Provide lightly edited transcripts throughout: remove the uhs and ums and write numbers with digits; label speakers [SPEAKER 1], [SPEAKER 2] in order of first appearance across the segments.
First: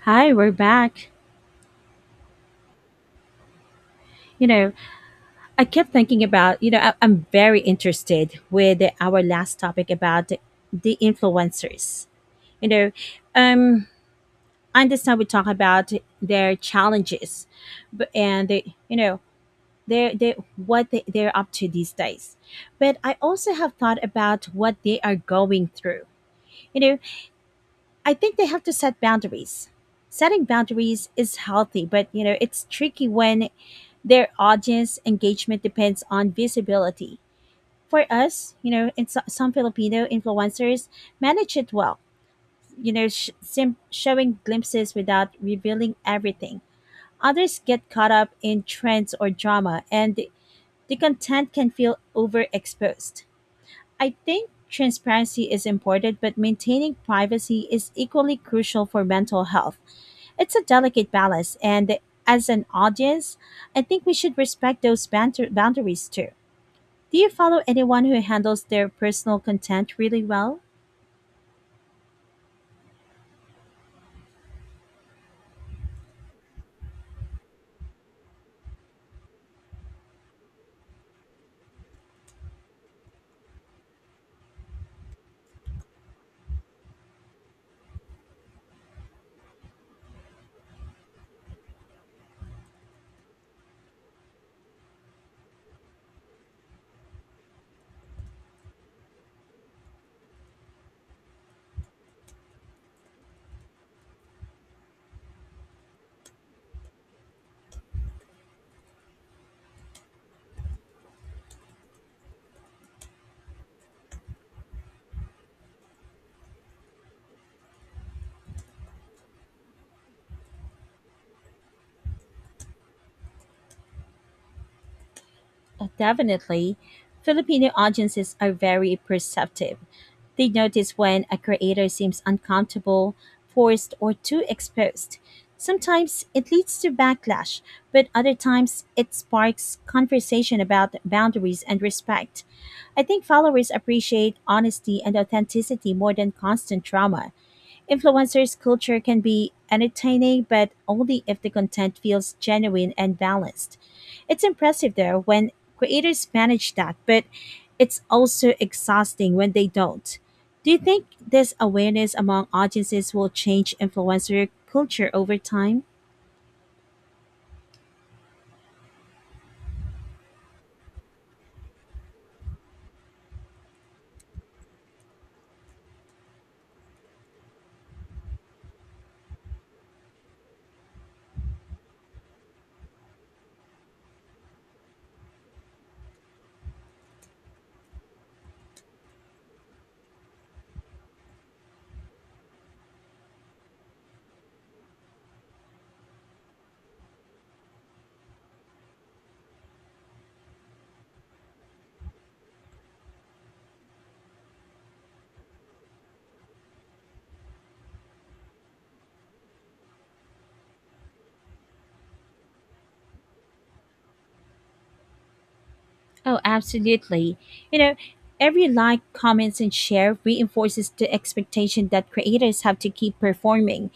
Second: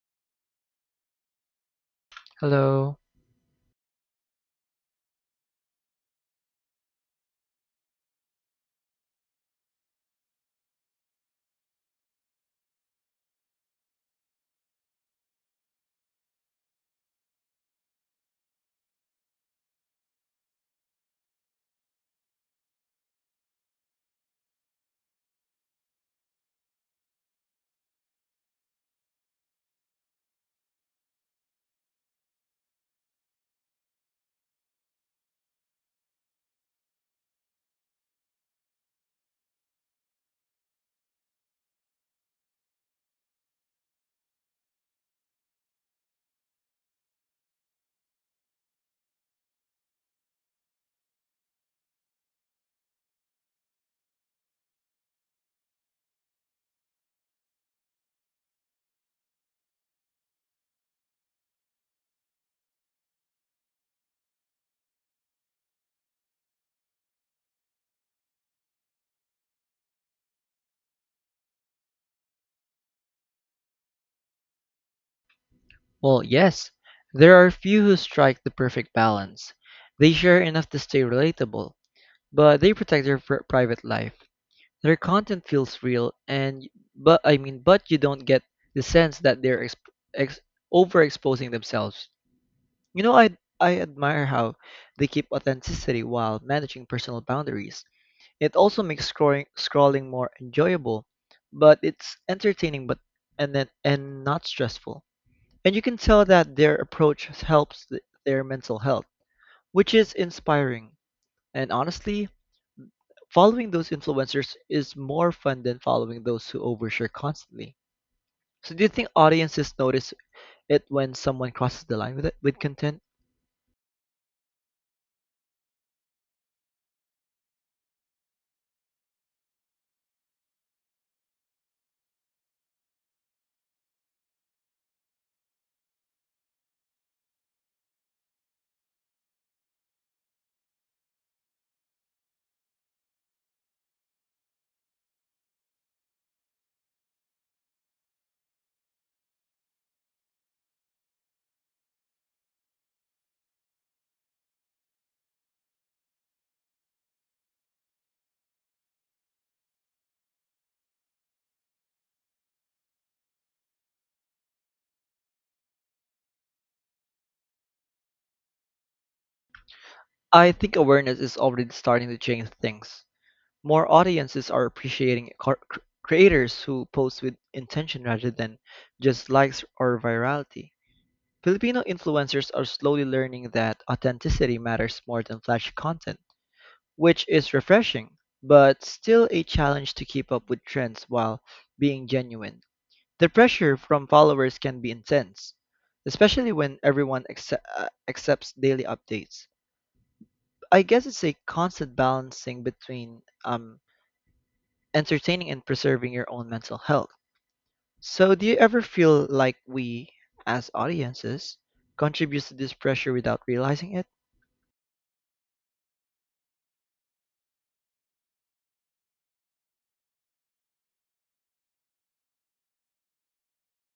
[SPEAKER 1] Hi, we're back.
[SPEAKER 2] Hello.
[SPEAKER 1] You know, I kept thinking about, I'm very interested with our last topic about the influencers. You know, um, I understand we talk about their challenges, but and they, they're they what they, they're up to these days. But I also have thought about what they are going through. You know, I think they have to set boundaries. Setting boundaries is healthy, but you know, it's tricky when their audience engagement depends on visibility. For us, some Filipino influencers manage it well, showing glimpses without revealing everything. Others get caught up in trends or drama, and the content can feel overexposed. I think transparency is important, but maintaining privacy is equally crucial for mental health. It's a delicate balance, and as an audience, I think we should respect those boundaries too. Do you follow anyone who handles their personal content really well?
[SPEAKER 2] Well, yes, there are few who strike the perfect balance. They share enough to stay relatable, but they protect their private life. Their content feels real, and but I mean, but you don't get the sense that they're overexposing themselves. I admire how they keep authenticity while managing personal boundaries. It also makes scrolling more enjoyable, but it's entertaining, but and then and not stressful. And you can tell that their approach helps their mental health, which is inspiring. And honestly, following those influencers is more fun than following those who overshare constantly. So, do you think audiences notice it when someone crosses the line with it, with content?
[SPEAKER 1] Definitely. Filipino audiences are very perceptive. They notice when a creator seems uncomfortable, forced, or too exposed. Sometimes it leads to backlash, but other times it sparks conversation about boundaries and respect. I think followers appreciate honesty and authenticity more than constant drama. Influencers' culture can be entertaining, but only if the content feels genuine and balanced. It's impressive, though, when creators manage that, but it's also exhausting when they don't. Do you think this awareness among audiences will change influencer culture over time?
[SPEAKER 2] I think awareness is already starting to change things. More audiences are appreciating creators who post with intention rather than just likes or virality. Filipino influencers are slowly learning that authenticity matters more than flashy content, which is refreshing, but still a challenge to keep up with trends while being genuine. The pressure from followers can be intense, especially when everyone accepts daily updates. I guess it's a constant balancing between entertaining and preserving your own mental health. So, do you ever feel like we, as audiences, contribute to this pressure without realizing it?
[SPEAKER 1] Oh, absolutely. You know, every like, comments, and share reinforces the expectation that creators have to keep performing.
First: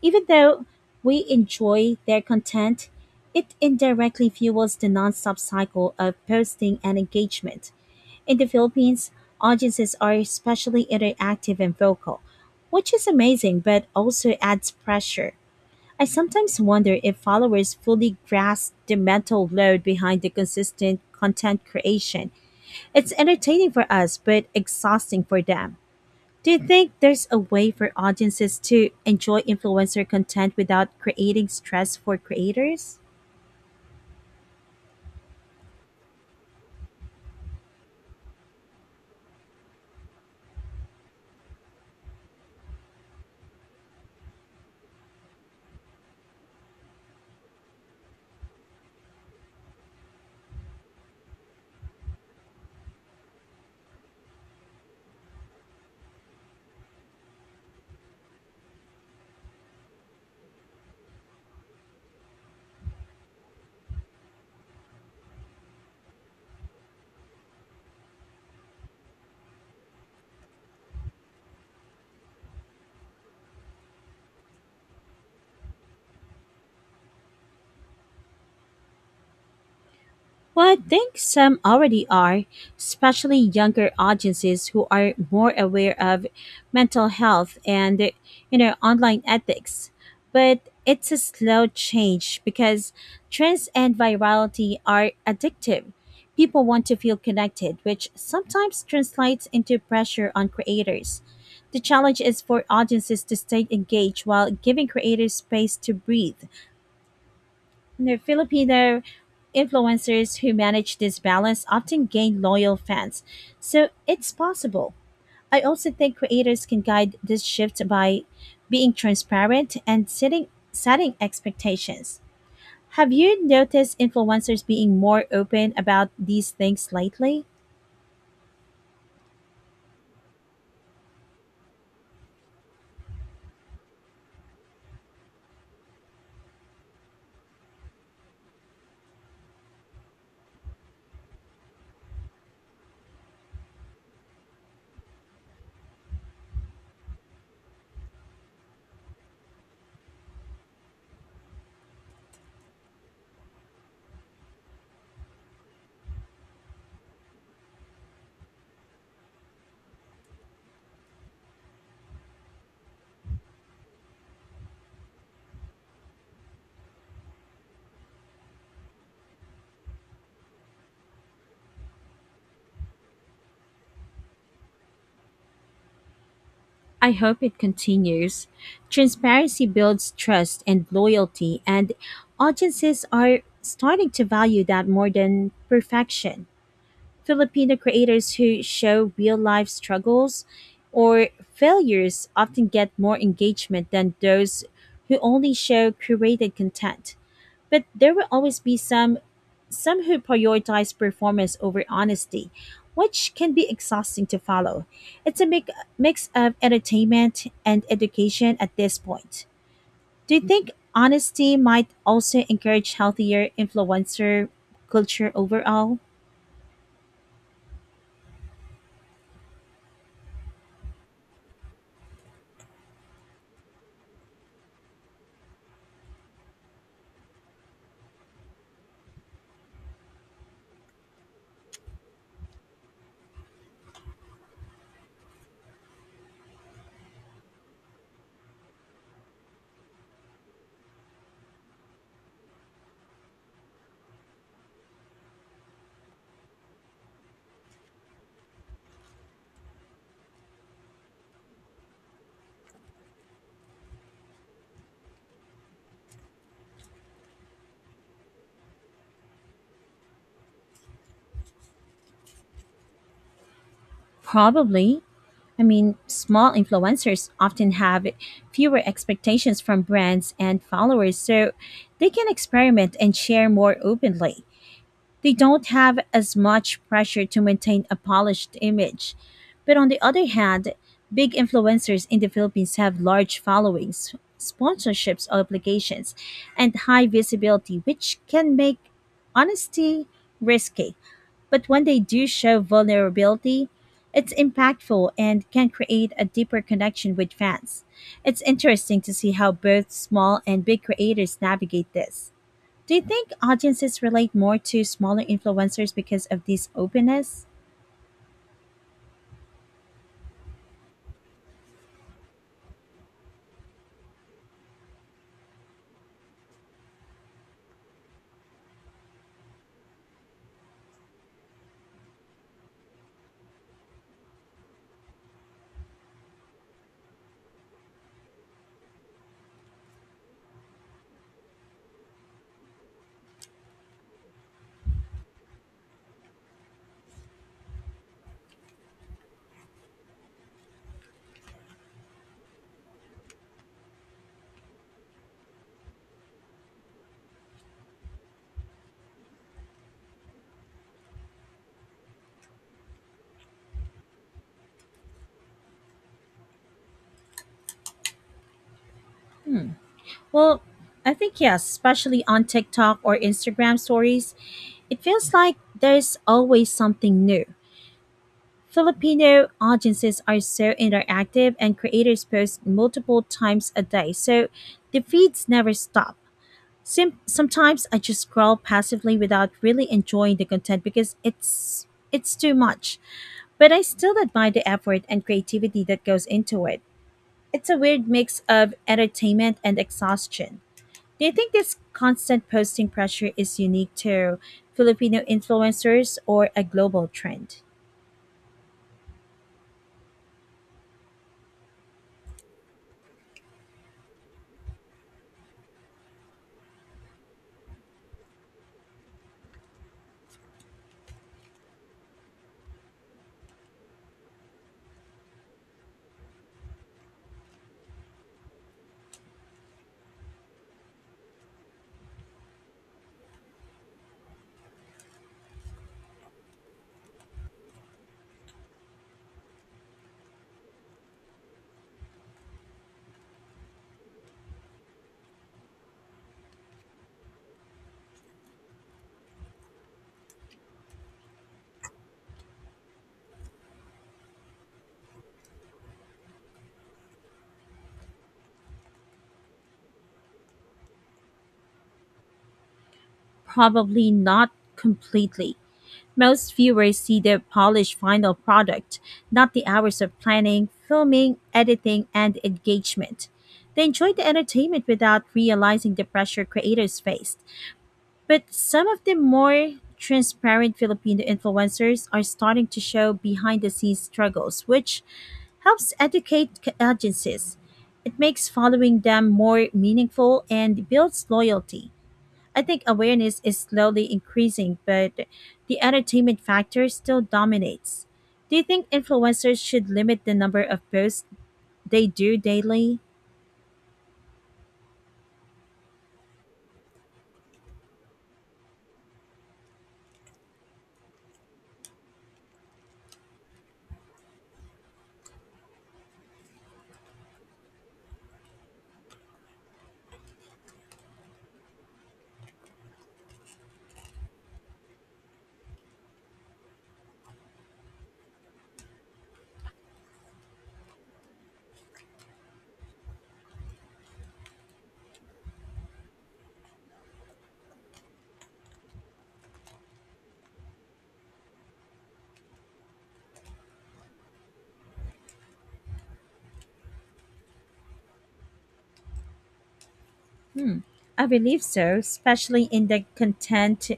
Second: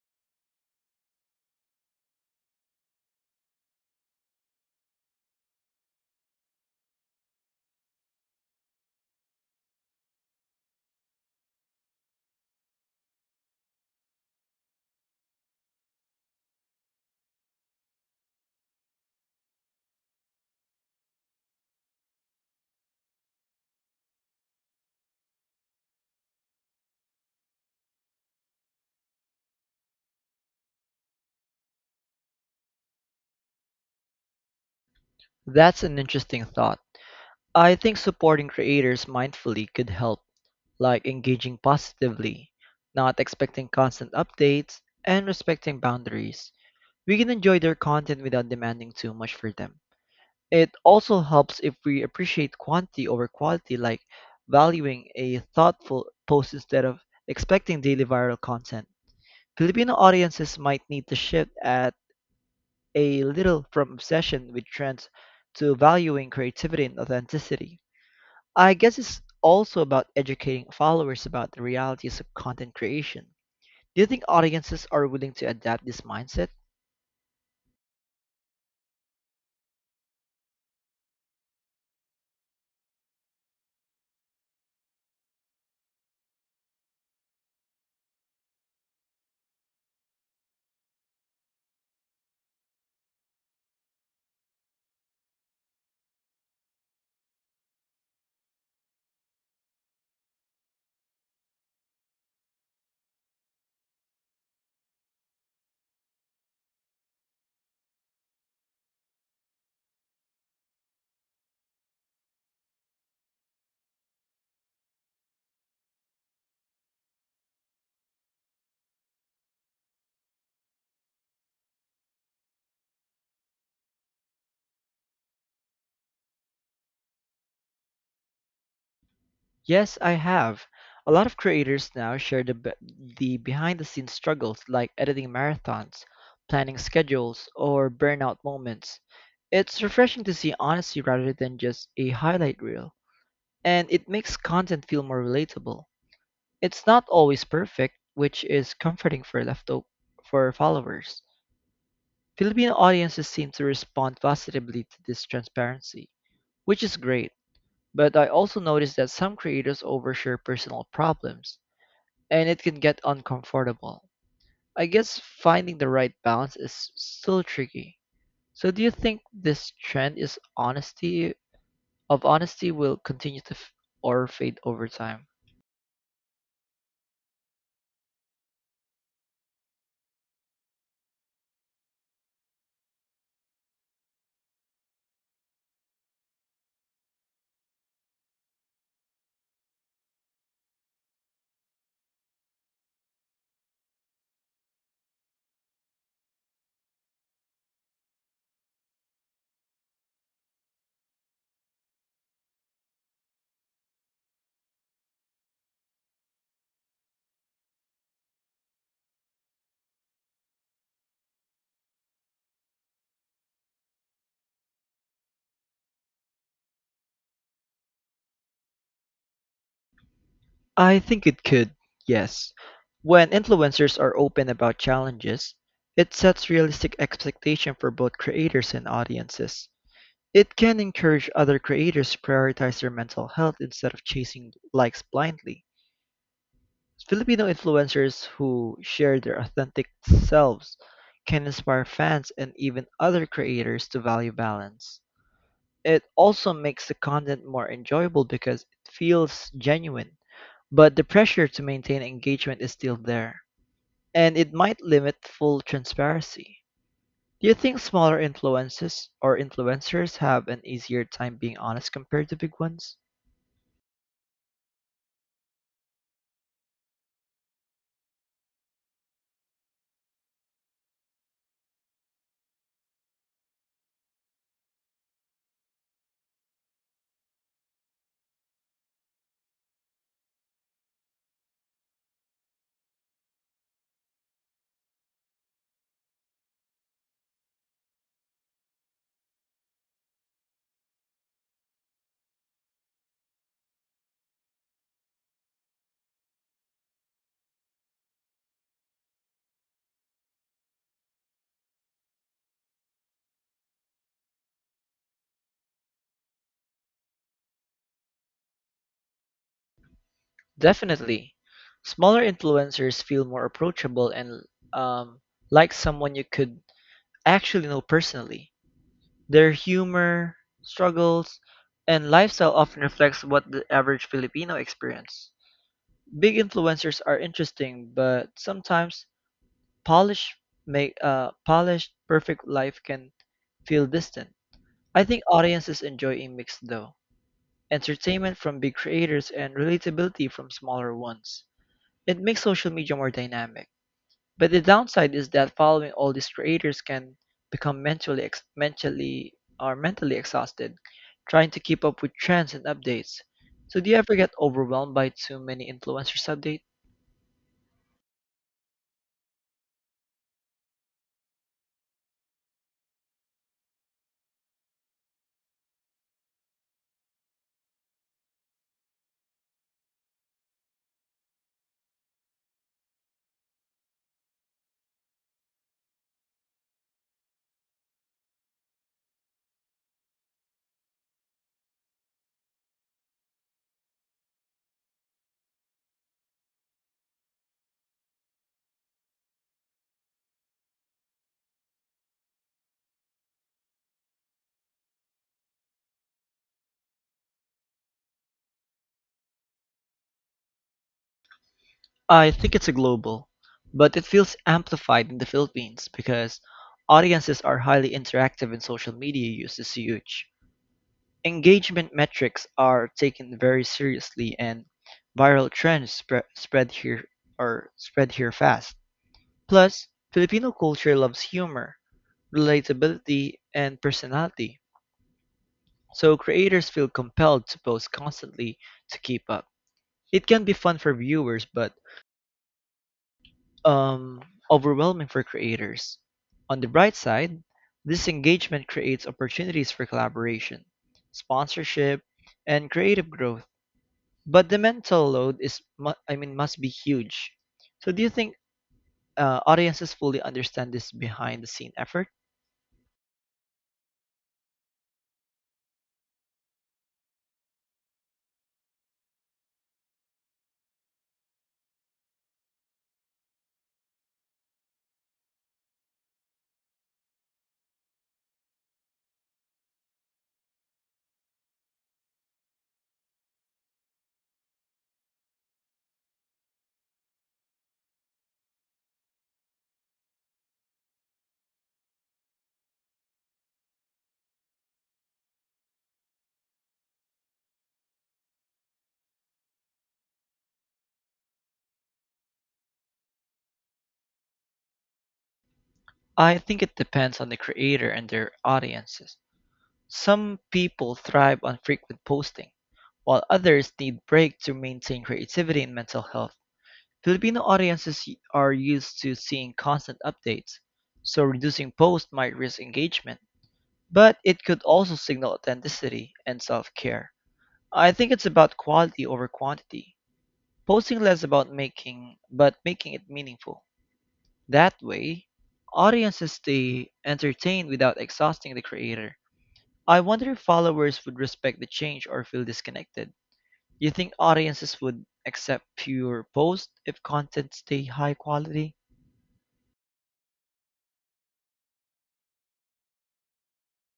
[SPEAKER 1] Even though we enjoy their content, it indirectly fuels the nonstop cycle of posting and engagement. In the Philippines, audiences are especially interactive and vocal, which is amazing but also adds pressure. I sometimes wonder if followers fully grasp the mental load behind the consistent content creation. It's entertaining for us, but exhausting for them. Do you think there's a way for audiences to enjoy influencer content without creating stress for creators?
[SPEAKER 2] That's an interesting thought. I think supporting creators mindfully could help, like engaging positively, not expecting constant updates, and respecting boundaries. We can enjoy their content without demanding too much for them. It also helps if we appreciate quantity over quality, like valuing a thoughtful post instead of expecting daily viral content. Filipino audiences might need to shift at a little from obsession with trends to valuing creativity and authenticity. I guess it's also about educating followers about the realities of content creation. Do you think audiences are willing to adapt this mindset?
[SPEAKER 1] Well, I think some already are, especially younger audiences who are more aware of mental health and you know online ethics. But it's a slow change because trends and virality are addictive. People want to feel connected, which sometimes translates into pressure on creators. The challenge is for audiences to stay engaged while giving creators space to breathe. The Filipino influencers who manage this balance often gain loyal fans, so it's possible. I also think creators can guide this shift by being transparent and setting expectations. Have you noticed influencers being more open about these things lately?
[SPEAKER 2] Yes, I have. A lot of creators now share the behind the scenes struggles like editing marathons, planning schedules, or burnout moments. It's refreshing to see honesty rather than just a highlight reel, and it makes content feel more relatable. It's not always perfect, which is comforting for followers. Filipino audiences seem to respond positively to this transparency, which is great. But I also noticed that some creators overshare personal problems, and it can get uncomfortable. I guess finding the right balance is still tricky. So do you think this trend is honesty of honesty will continue to f- or fade over time?
[SPEAKER 1] I hope it continues. Transparency builds trust and loyalty, and audiences are starting to value that more than perfection. Filipino creators who show real life struggles or failures often get more engagement than those who only show curated content. But there will always be some who prioritize performance over honesty, which can be exhausting to follow. It's a mix of entertainment and education at this point. Do you think honesty might also encourage healthier influencer culture overall?
[SPEAKER 2] I think it could, yes. When influencers are open about challenges, it sets realistic expectation for both creators and audiences. It can encourage other creators to prioritize their mental health instead of chasing likes blindly. Filipino influencers who share their authentic selves can inspire fans and even other creators to value balance. It also makes the content more enjoyable because it feels genuine, but the pressure to maintain engagement is still there, and it might limit full transparency. Do you think smaller influences or influencers have an easier time being honest compared to big ones?
[SPEAKER 1] Probably. I mean, small influencers often have fewer expectations from brands and followers, so they can experiment and share more openly. They don't have as much pressure to maintain a polished image. But on the other hand, big influencers in the Philippines have large followings, sponsorships obligations, and high visibility, which can make honesty risky. But when they do show vulnerability, it's impactful and can create a deeper connection with fans. It's interesting to see how both small and big creators navigate this. Do you think audiences relate more to smaller influencers because of this openness?
[SPEAKER 2] Definitely. Smaller influencers feel more approachable and um, like someone you could actually know personally. Their humor, struggles, and lifestyle often reflects what the average Filipino experience. Big influencers are interesting, but sometimes polished, polished, perfect life can feel distant. I think audiences enjoy a mix though. Entertainment from big creators and relatability from smaller ones. It makes social media more dynamic, but the downside is that following all these creators can become mentally ex- mentally or mentally exhausted trying to keep up with trends and updates. So do you ever get overwhelmed by too many influencers update?
[SPEAKER 1] Well, I think yes, especially on TikTok or Instagram stories. It feels like there's always something new. Filipino audiences are so interactive and creators post multiple times a day, so the feeds never stop. Sometimes I just scroll passively without really enjoying the content because it's too much. But I still admire the effort and creativity that goes into it. It's a weird mix of entertainment and exhaustion. Do you think this constant posting pressure is unique to Filipino influencers or a global trend?
[SPEAKER 2] I think it's a global, but it feels amplified in the Philippines because audiences are highly interactive and social media use is huge. Engagement metrics are taken very seriously and viral trends spread spread here are spread here fast. Plus, Filipino culture loves humor, relatability, and personality. So creators feel compelled to post constantly to keep up. It can be fun for viewers but um overwhelming for creators. On the bright side, this engagement creates opportunities for collaboration, sponsorship, and creative growth, but the mental load is must be huge. So do you think, audiences fully understand this behind the scene effort?
[SPEAKER 1] Probably not completely. Most viewers see the polished final product, not the hours of planning, filming, editing, and engagement. They enjoy the entertainment without realizing the pressure creators faced. But some of the more transparent Filipino influencers are starting to show behind the scenes struggles, which helps educate agencies. It makes following them more meaningful and builds loyalty. I think awareness is slowly increasing, but the entertainment factor still dominates. Do you think influencers should limit the number of posts they do daily?
[SPEAKER 2] I think it depends on the creator and their audiences. Some people thrive on frequent posting while others need break to maintain creativity and mental health. Filipino are used to seeing constant updates, so reducing posts might risk engagement, but it could also signal authenticity and self-care. I think it's about quality over quantity. Posting less about making, but making it meaningful. That way, audiences stay entertained without exhausting the creator. I wonder if followers would respect the change or feel disconnected. You think audiences would accept fewer posts if content stay high quality?
[SPEAKER 1] I believe so, especially in the content.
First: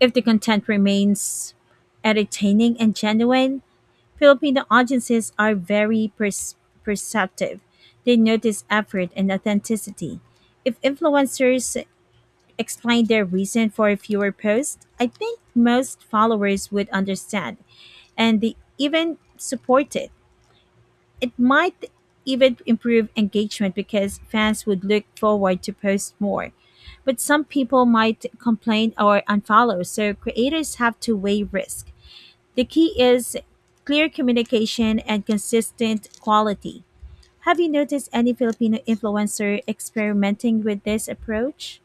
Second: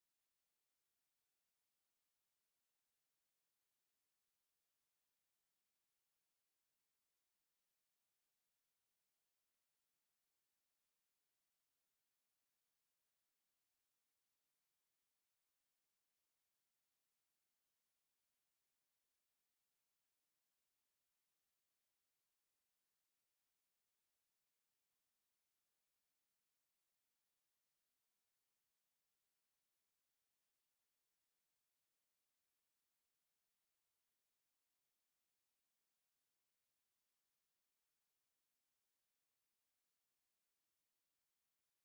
[SPEAKER 1] If the content remains entertaining and genuine, Filipino audiences are very perceptive. They notice effort and authenticity. If influencers explain their reason for a fewer posts, I think most followers would understand and they even support it. It might even improve engagement because fans would look forward to post more. But some people might complain or unfollow, so creators have to weigh risk. The key is clear communication and consistent quality. Have you noticed any Filipino influencer experimenting with this approach?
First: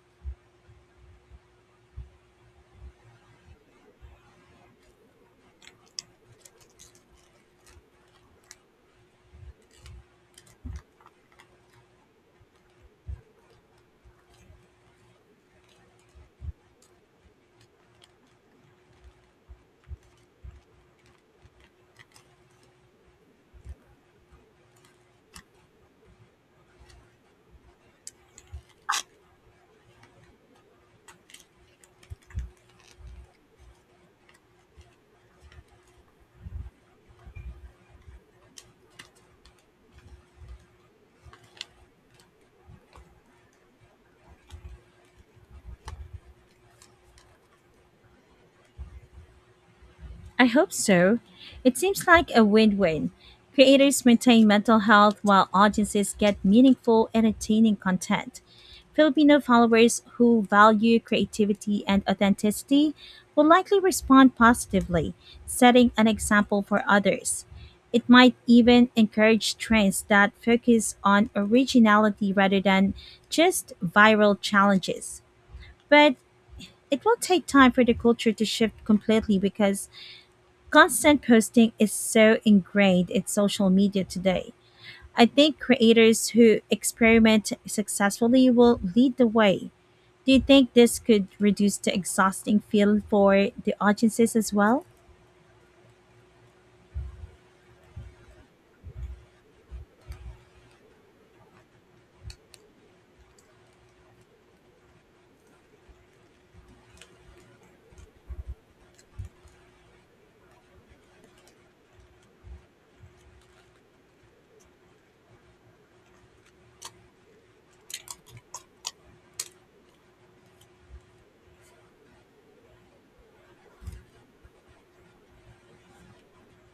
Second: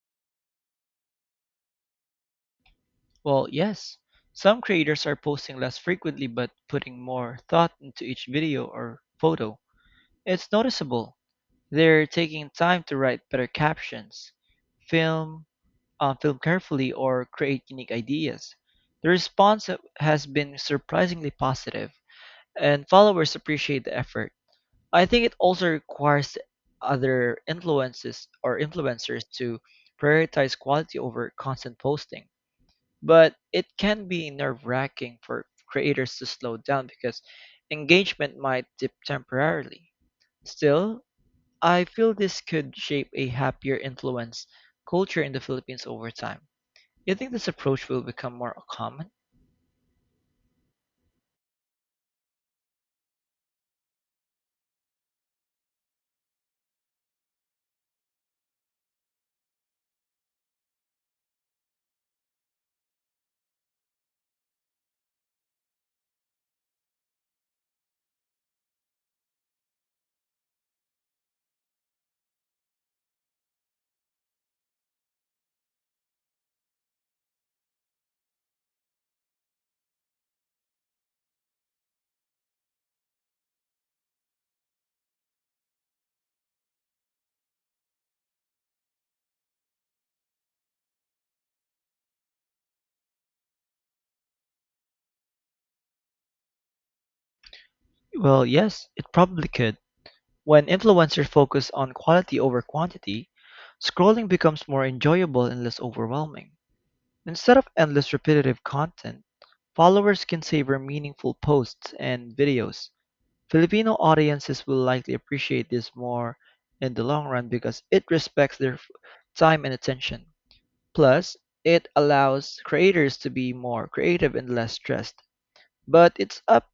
[SPEAKER 2] Well, yes. Some creators are posting less frequently but putting more thought into each video or photo. It's noticeable. They're taking time to write better captions, film, film carefully, or create unique ideas. The has been surprisingly positive, and followers appreciate the effort. I think it also requires other influences or influencers to prioritize quality over constant posting. But it can be nerve-wracking for creators to slow down because engagement might dip temporarily. Still, I feel this could shape a happier influence culture in the Philippines over time. You think this approach will become more common?
[SPEAKER 1] I hope so. It seems like a win win. Creators maintain mental health while audiences get meaningful, entertaining content. Filipino followers who value creativity and authenticity will likely respond positively, setting an example for others. It might even encourage trends that focus on originality rather than just viral challenges. But it will take time for the culture to shift completely because constant posting is so ingrained in social media today. I think creators who experiment successfully will lead the way. Do you think this could reduce the exhausting feel for the audiences as well?
[SPEAKER 2] Well, yes, it probably could. When influencers focus on quality over quantity, scrolling becomes more enjoyable and less overwhelming. Instead of endless repetitive content, followers can savor meaningful posts and videos. Filipino audiences will likely appreciate this more in the long run because it respects their time and attention. Plus, it allows creators to be more creative and less stressed. But it's up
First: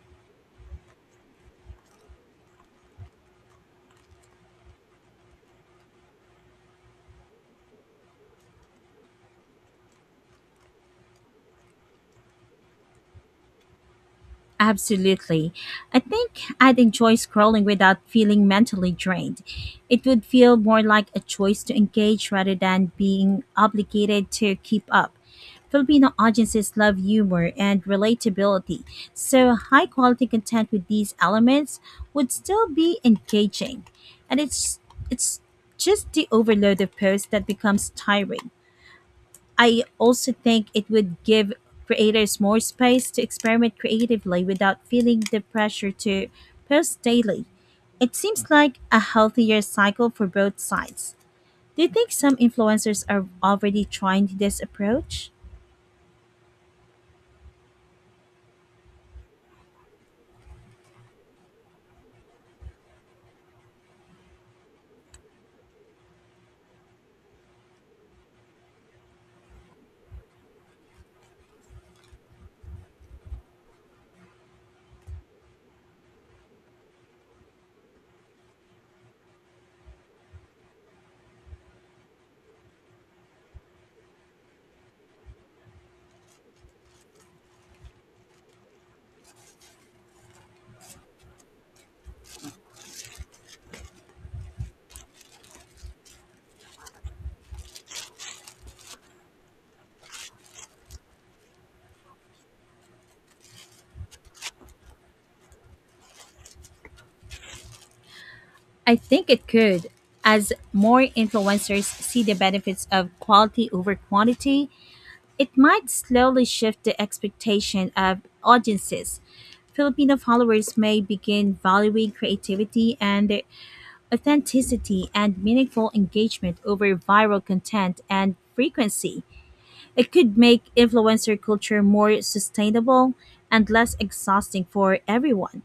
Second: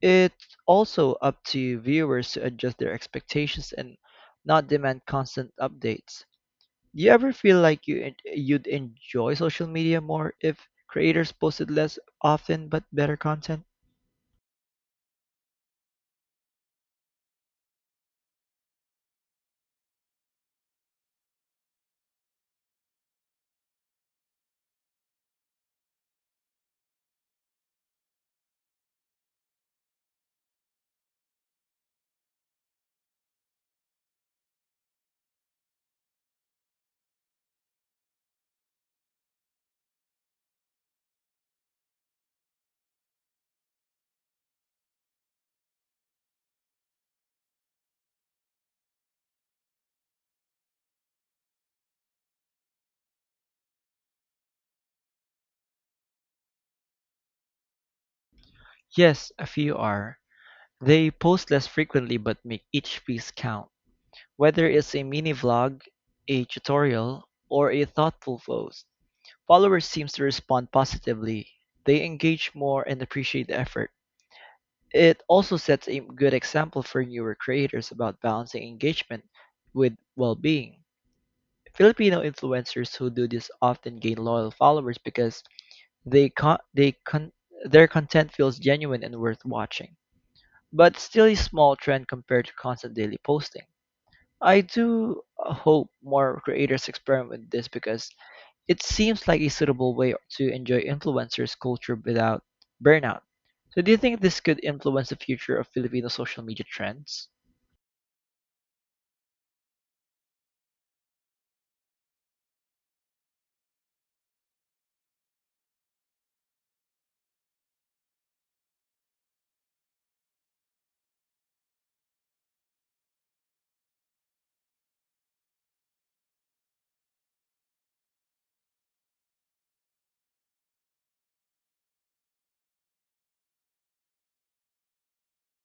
[SPEAKER 2] it's also up to viewers to adjust their expectations and not demand constant updates. Do you ever feel like you'd enjoy social media more if creators posted less often but better content?
[SPEAKER 1] Absolutely. I think I'd enjoy scrolling without feeling mentally drained. It would feel more like a choice to engage rather than being obligated to keep up. Filipino audiences love humor and relatability, so high quality content with these elements would still be engaging. And it's just the overload of posts that becomes tiring. I also think it would give creators more space to experiment creatively without feeling the pressure to post daily. It seems like a healthier cycle for both sides. Do you think some influencers are already trying this approach?
[SPEAKER 2] Yes, a few are. They post less frequently but make each piece count, whether it's a mini vlog, a tutorial, or a thoughtful post. Followers seem to respond positively. They engage more and appreciate the effort. It also sets a good example for newer creators about balancing engagement with well-being. Filipino influencers who do this often gain loyal followers because they con- they con- their content feels genuine and worth watching, but still a small trend compared to constant daily posting. I do, hope more creators experiment with this because it seems like a suitable way to enjoy influencers' culture without burnout. So, do you think this could influence the future of Filipino social media trends?
[SPEAKER 1] I think it could. As more influencers see the benefits of quality over quantity, it might slowly shift the expectation of audiences. Filipino followers may begin valuing creativity and authenticity and meaningful engagement over viral content and frequency. It could make influencer culture more sustainable and less exhausting for everyone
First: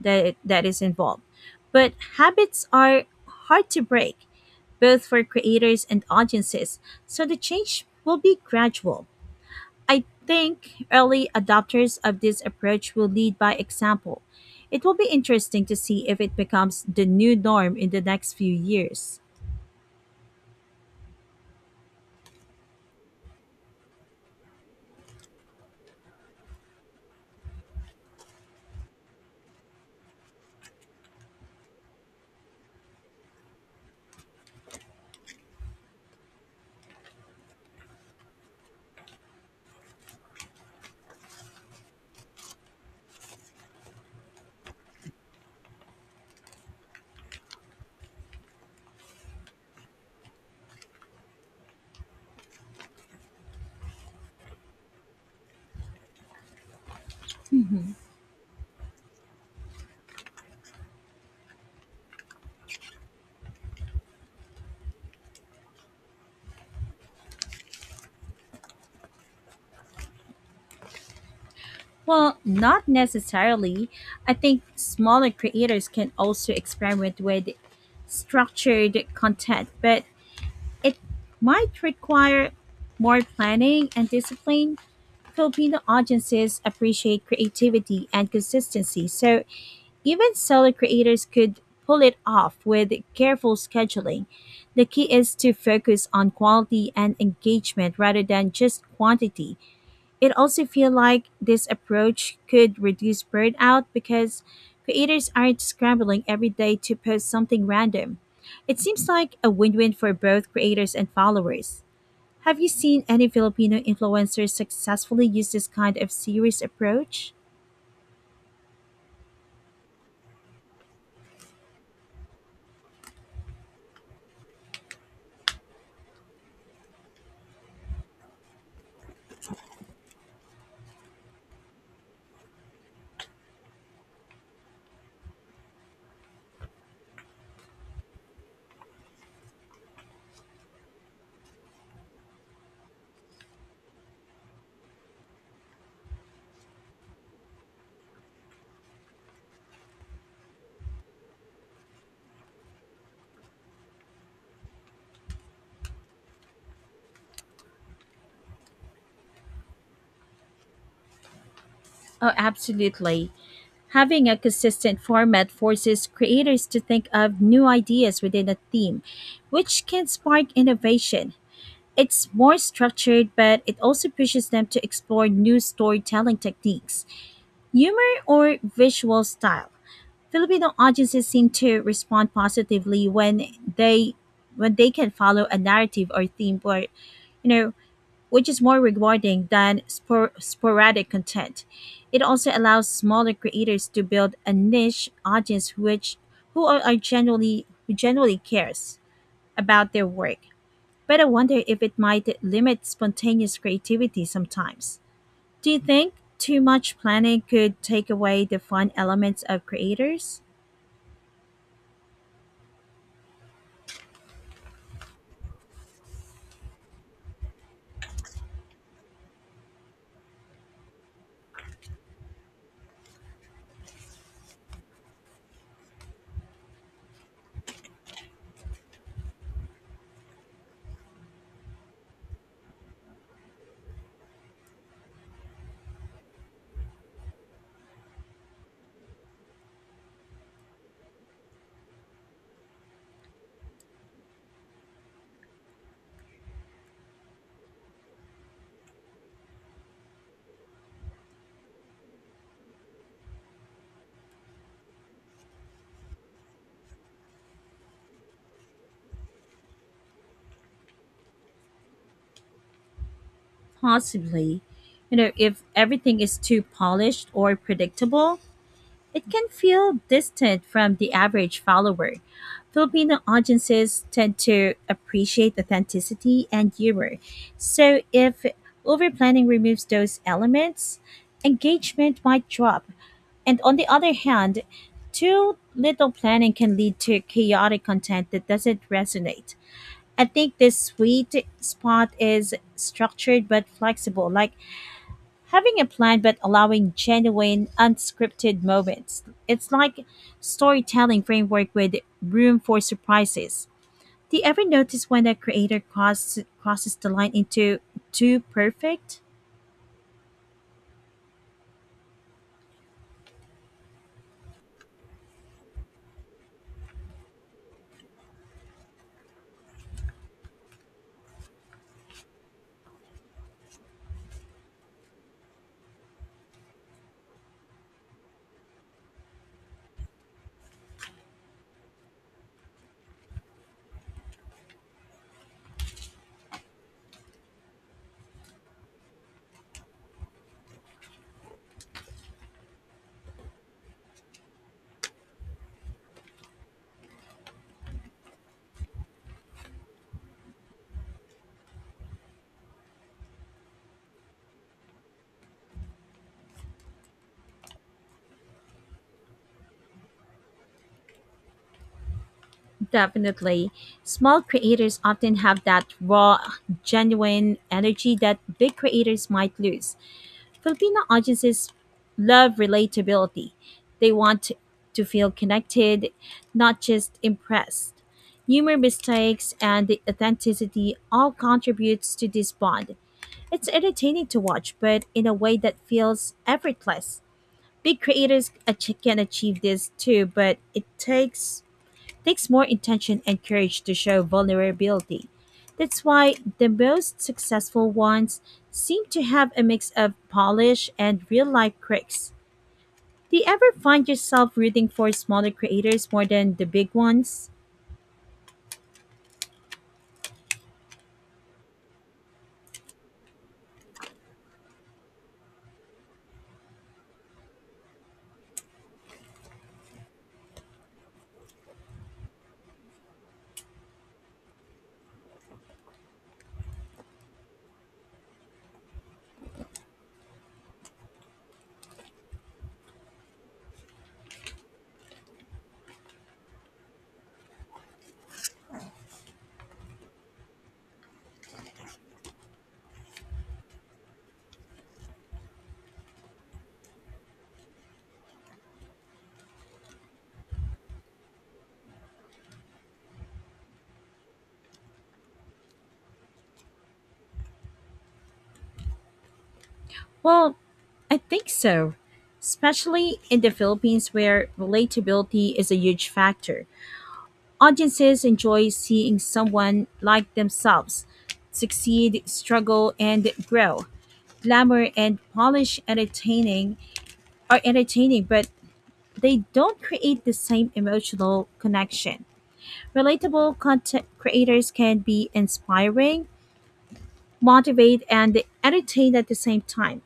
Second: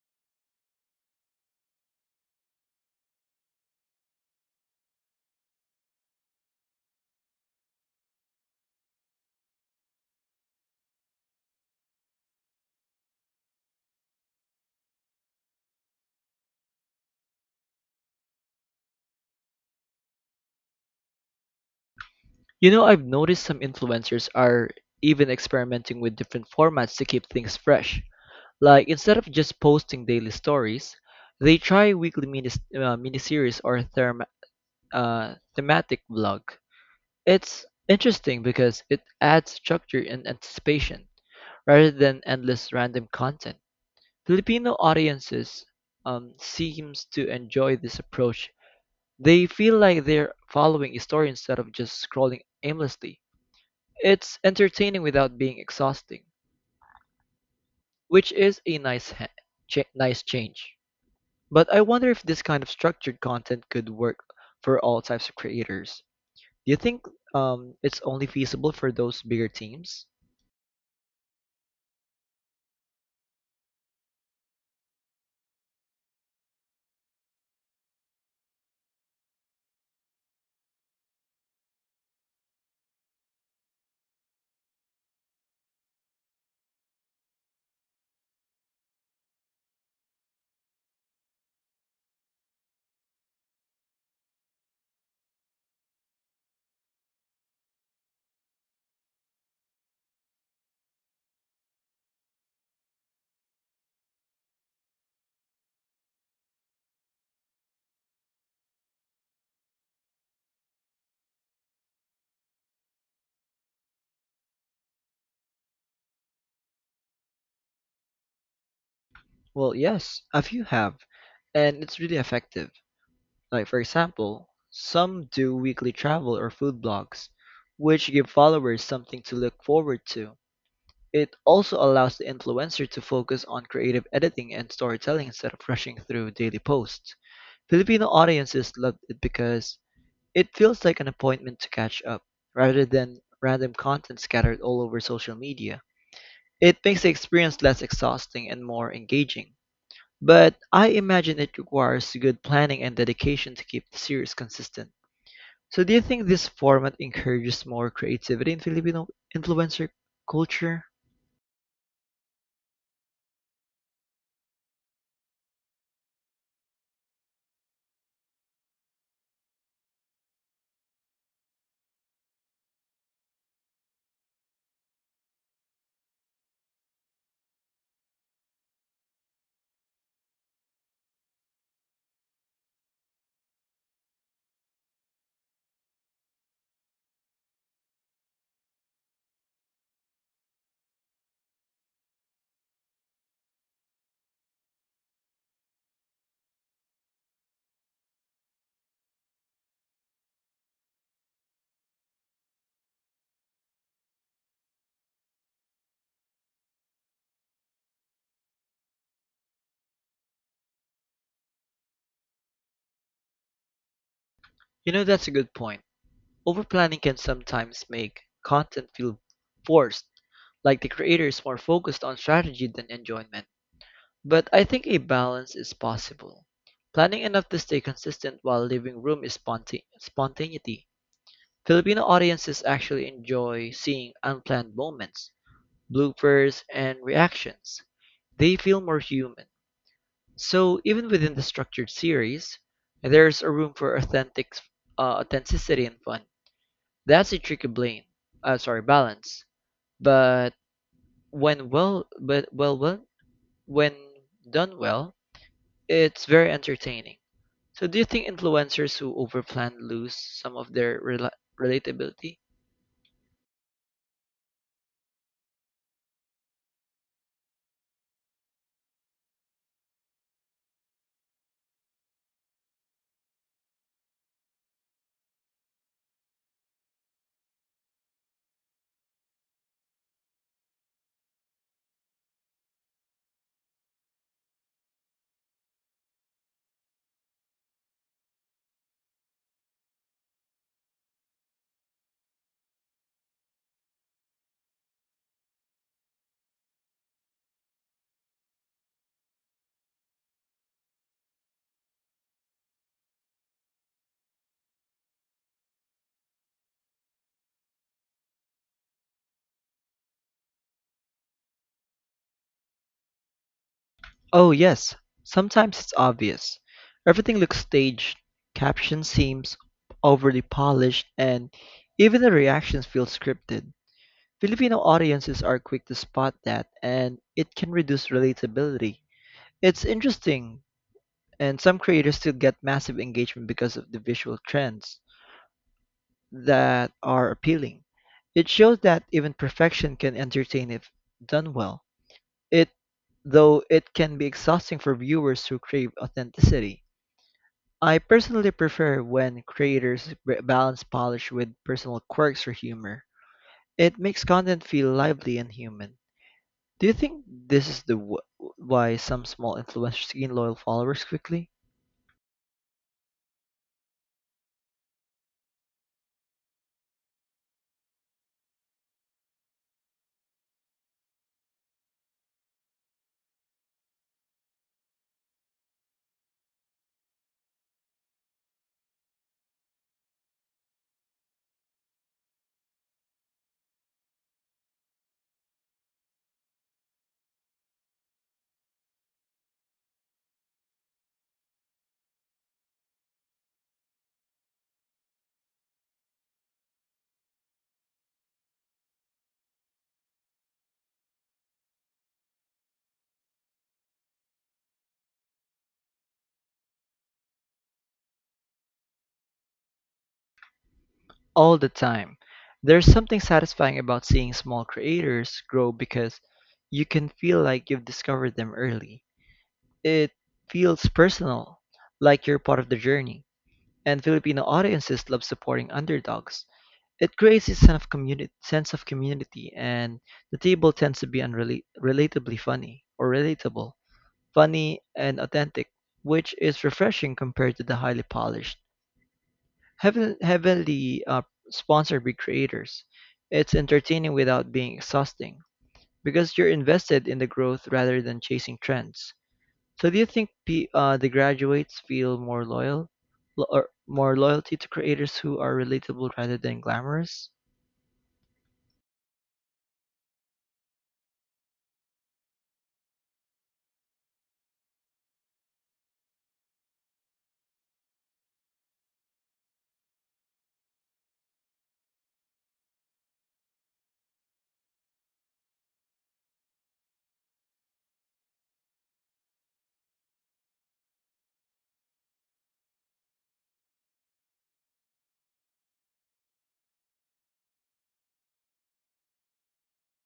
[SPEAKER 1] that is involved. But habits are hard to break, both for creators and audiences, so the change will be gradual. I think early adopters of this approach will lead by example. It will be interesting to see if it becomes the new norm in the next few years.
[SPEAKER 2] You know, I've noticed some influencers are even experimenting with different formats to keep things fresh. Like, instead of just posting daily stories, they try weekly miniseries or therm thematic vlog. It's interesting because it adds structure and anticipation rather than endless random content. Filipino audiences, seems to enjoy this approach. They feel like they're following a story instead of just scrolling aimlessly. It's entertaining without being exhausting, which is a nice change. But I wonder if this kind of structured content could work for all types of creators. Do you think, it's only feasible for those bigger teams?
[SPEAKER 1] Well, not necessarily. I think smaller creators can also experiment with structured content, but it might require more planning and discipline. Filipino audiences appreciate creativity and consistency, so even solo creators could pull it off with careful scheduling. The key is to focus on quality and engagement rather than just quantity. It also feels like this approach could reduce burnout because creators aren't scrambling every day to post something random. It seems like a win-win for both creators and followers. Have you seen any Filipino influencers successfully use this kind of serious approach?
[SPEAKER 2] Well, yes, a few have, and it's really effective. Like for example, some do weekly travel or food blogs, which give followers something to look forward to. It also allows the influencer to focus on creative editing and storytelling instead of rushing through daily posts. Filipino audiences loved it because it feels like an appointment to catch up, rather than random content scattered all over social media. It makes the experience less exhausting and more engaging. But I imagine it requires good planning and dedication to keep the series consistent. So do you think this format encourages more creativity in Filipino influencer culture?
[SPEAKER 1] Oh, absolutely. Having a consistent format forces creators to think of new ideas within a theme, which can spark innovation. It's more structured, but it also pushes them to explore new storytelling techniques, humor, or visual style. Filipino audiences seem to respond positively they when they can follow a narrative or theme where you know which is more rewarding than sporadic content. It also allows smaller creators to build a niche audience which who generally cares about their work. But I wonder if it might limit spontaneous creativity sometimes. Do you think too much planning could take away the fun elements of creators?
[SPEAKER 2] You know, that's a good point. Overplanning can sometimes make content feel forced, like the creator is more focused on strategy than enjoyment. But I think a balance is possible. Planning enough to stay consistent while leaving room is spontaneity. Filipino audiences actually enjoy seeing unplanned moments, bloopers, and reactions. They feel more human. So even within the structured series, there's a room for authenticity and fun. That's a tricky blame. Sorry, balance. But but when done well, it's very entertaining. So do you think influencers who overplan lose some of their relatability?
[SPEAKER 1] Possibly. You know, if everything is too polished or predictable, it can feel distant from the average follower. Filipino audiences tend to appreciate authenticity and humor. So if overplanning removes those elements, engagement might drop. And on the other hand, too little planning can lead to chaotic content that doesn't resonate. I think this sweet spot is structured but flexible. Like having a plan but allowing genuine, unscripted moments. It's like storytelling framework with room for surprises. Do you ever notice when a creator crosses the line into too perfect?
[SPEAKER 2] Oh, yes. Sometimes it's obvious. Everything looks staged, caption seems overly polished, and even the reactions feel scripted. Filipino audiences are quick to spot that, and it can reduce relatability. It's interesting, and some creators still get massive engagement because of the visual trends that are appealing. It shows that even perfection can entertain if done well. It though it can be exhausting for viewers who crave authenticity. I personally prefer when creators balance polish with personal quirks or humor. It makes content feel lively and human. Do you think this is the why some small influencers gain loyal followers quickly?
[SPEAKER 1] Definitely. Small creators often have that raw, genuine energy that big creators might lose. Filipino audiences love relatability. They want to feel connected, not just impressed. Humor mistakes and the authenticity all contributes to this bond. It's entertaining to watch, but in a way that feels effortless. Big creators can achieve this too, but it takes more intention and courage to show vulnerability. That's why the most successful ones seem to have a mix of polish and real life quirks. Do you ever find yourself rooting for smaller creators more than the big ones?
[SPEAKER 2] All the time. There's something satisfying about seeing small creators grow because you can feel like you've discovered them early. It feels personal, like you're part of the journey. And Filipino audiences love supporting underdogs. It creates a sense of community, and the table tends to be relatably funny or relatable, funny, and authentic, which is refreshing compared to the highly polished, heaven, heavily sponsored by creators. It's entertaining without being exhausting because you're invested in the growth rather than chasing trends. So, do you think pe the graduates feel more loyalty to creators who are relatable rather than glamorous?
[SPEAKER 1] Well, I think so, especially in the Philippines where relatability is a huge factor. Audiences enjoy seeing someone like themselves succeed, struggle, and grow. Glamour and polish entertaining are entertaining, but they don't create the same emotional connection. Relatable content creators can be inspiring, motivate, and entertain at the same time.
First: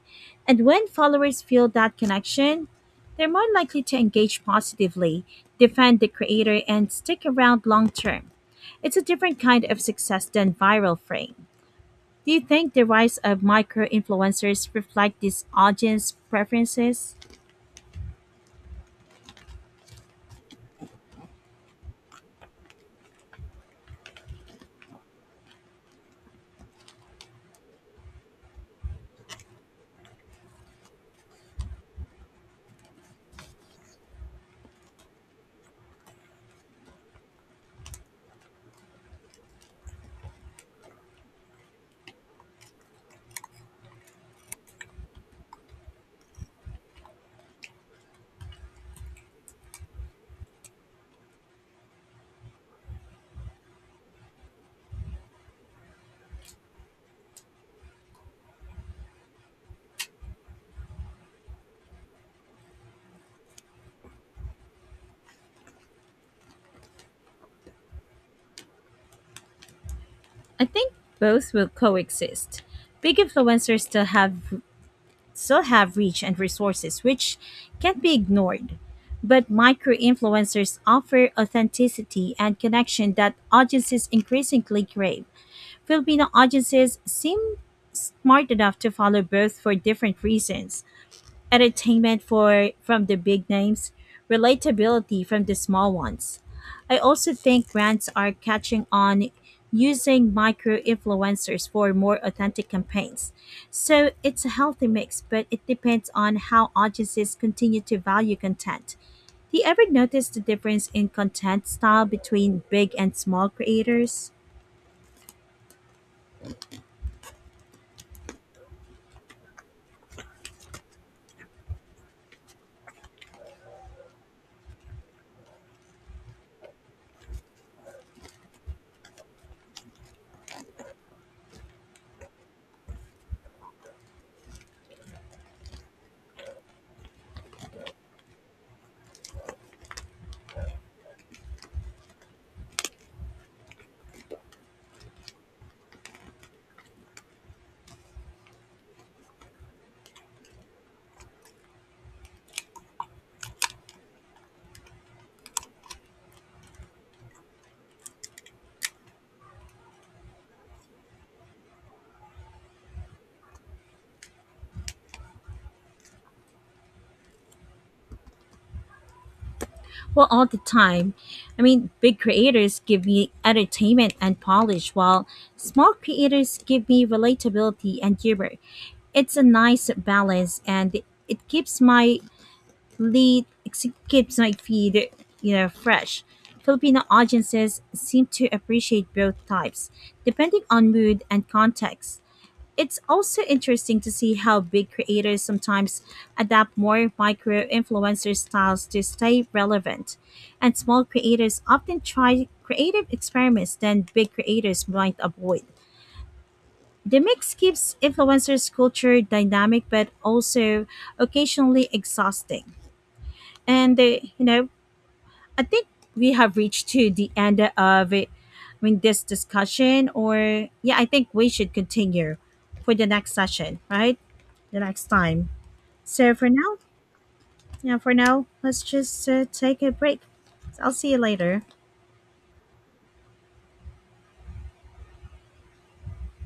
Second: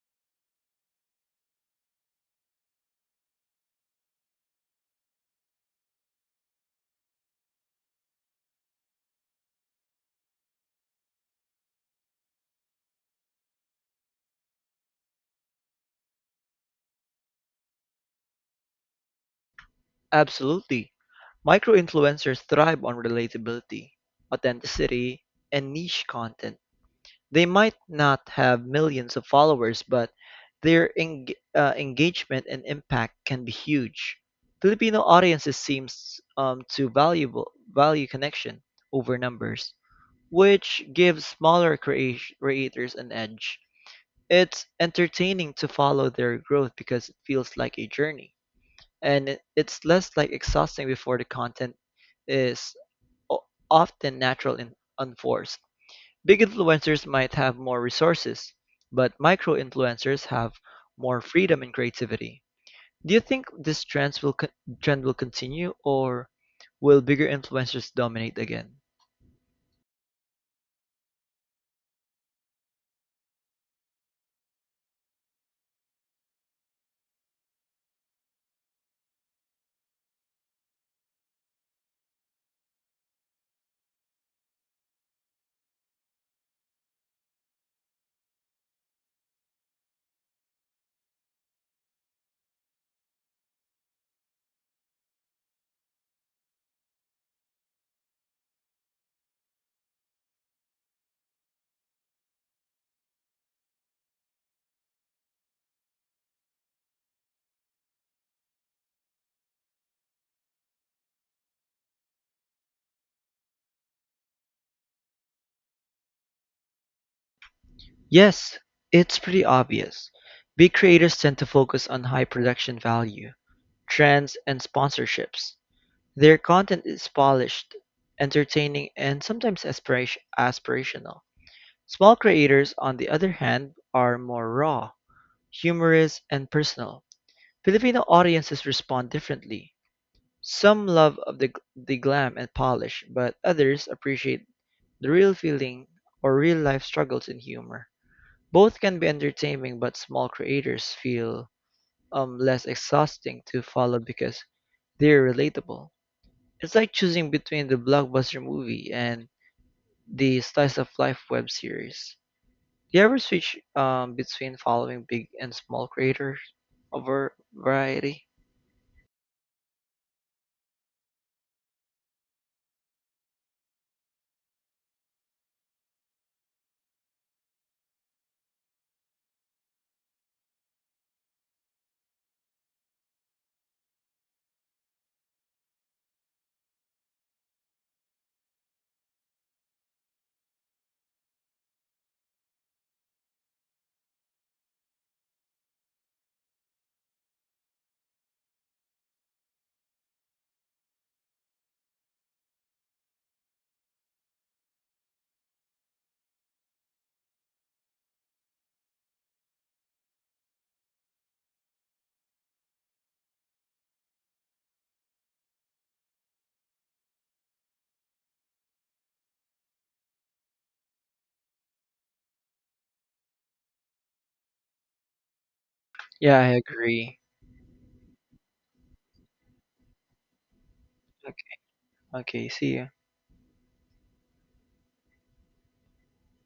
[SPEAKER 1] And when followers feel that connection, they're more likely to engage positively, defend the creator, and stick around long term. It's a different kind of success than viral fame. Do you think the rise of micro influencers reflect these audience preferences?
[SPEAKER 2] Absolutely. Micro-influencers thrive on relatability, authenticity, and niche content. They might not have millions of followers, but their eng- engagement and impact can be huge. Filipino audiences seems, to valuable value connection over numbers, which gives smaller creators an edge. It's entertaining to follow their growth because it feels like a journey, and it's less like exhausting before the content is o- often natural and unforced. Big influencers might have more resources, but micro influencers have more freedom and creativity. Do you think this trend will continue, or will bigger influencers dominate again?
[SPEAKER 1] I think both will coexist. Big influencers still have reach and resources which can't be ignored. But micro influencers offer authenticity and connection that audiences increasingly crave. Filipino audiences seem smart enough to follow both for different reasons. Entertainment for from the big names, relatability from the small ones. I also think brands are catching on using micro influencers for more authentic campaigns. So it's a healthy mix, but it depends on how audiences continue to value content. Do you ever notice the difference in content style between big and small creators?
[SPEAKER 2] Yes, it's pretty obvious. Big creators tend to focus on high production value, trends, and sponsorships. Their content is polished, entertaining and sometimes aspirational. Small creators, on the other hand, are more raw, humorous, and personal. Filipino audiences respond differently. Some love of the glam and polish, but others appreciate the real feeling or real life struggles in humor. Both can be entertaining, but small creators feel, less exhausting to follow because they're relatable. It's like choosing between the blockbuster movie and the slice of life web series. Do you ever switch, between following big and small creators over variety?
[SPEAKER 1] Well, all the time. I mean, big creators give me entertainment and polish, while small creators give me relatability and humor. It's a nice balance, and it keeps my it keeps my feed, you know, fresh. Filipino audiences seem to appreciate both types, depending on mood and context. It's also interesting to see how big creators sometimes adapt more micro influencer styles to stay relevant. And small creators often try creative experiments than big creators might avoid. The mix keeps influencers' culture dynamic but also occasionally exhausting. And I think we have reached to the end of it. I mean, this discussion, or yeah, I think we should continue for the next session, right? The next time. So
[SPEAKER 2] Yeah, I
[SPEAKER 1] for now,
[SPEAKER 2] agree.
[SPEAKER 1] yeah, for now, let's just take a break. So I'll see you
[SPEAKER 2] Okay,
[SPEAKER 1] later.
[SPEAKER 2] okay see you.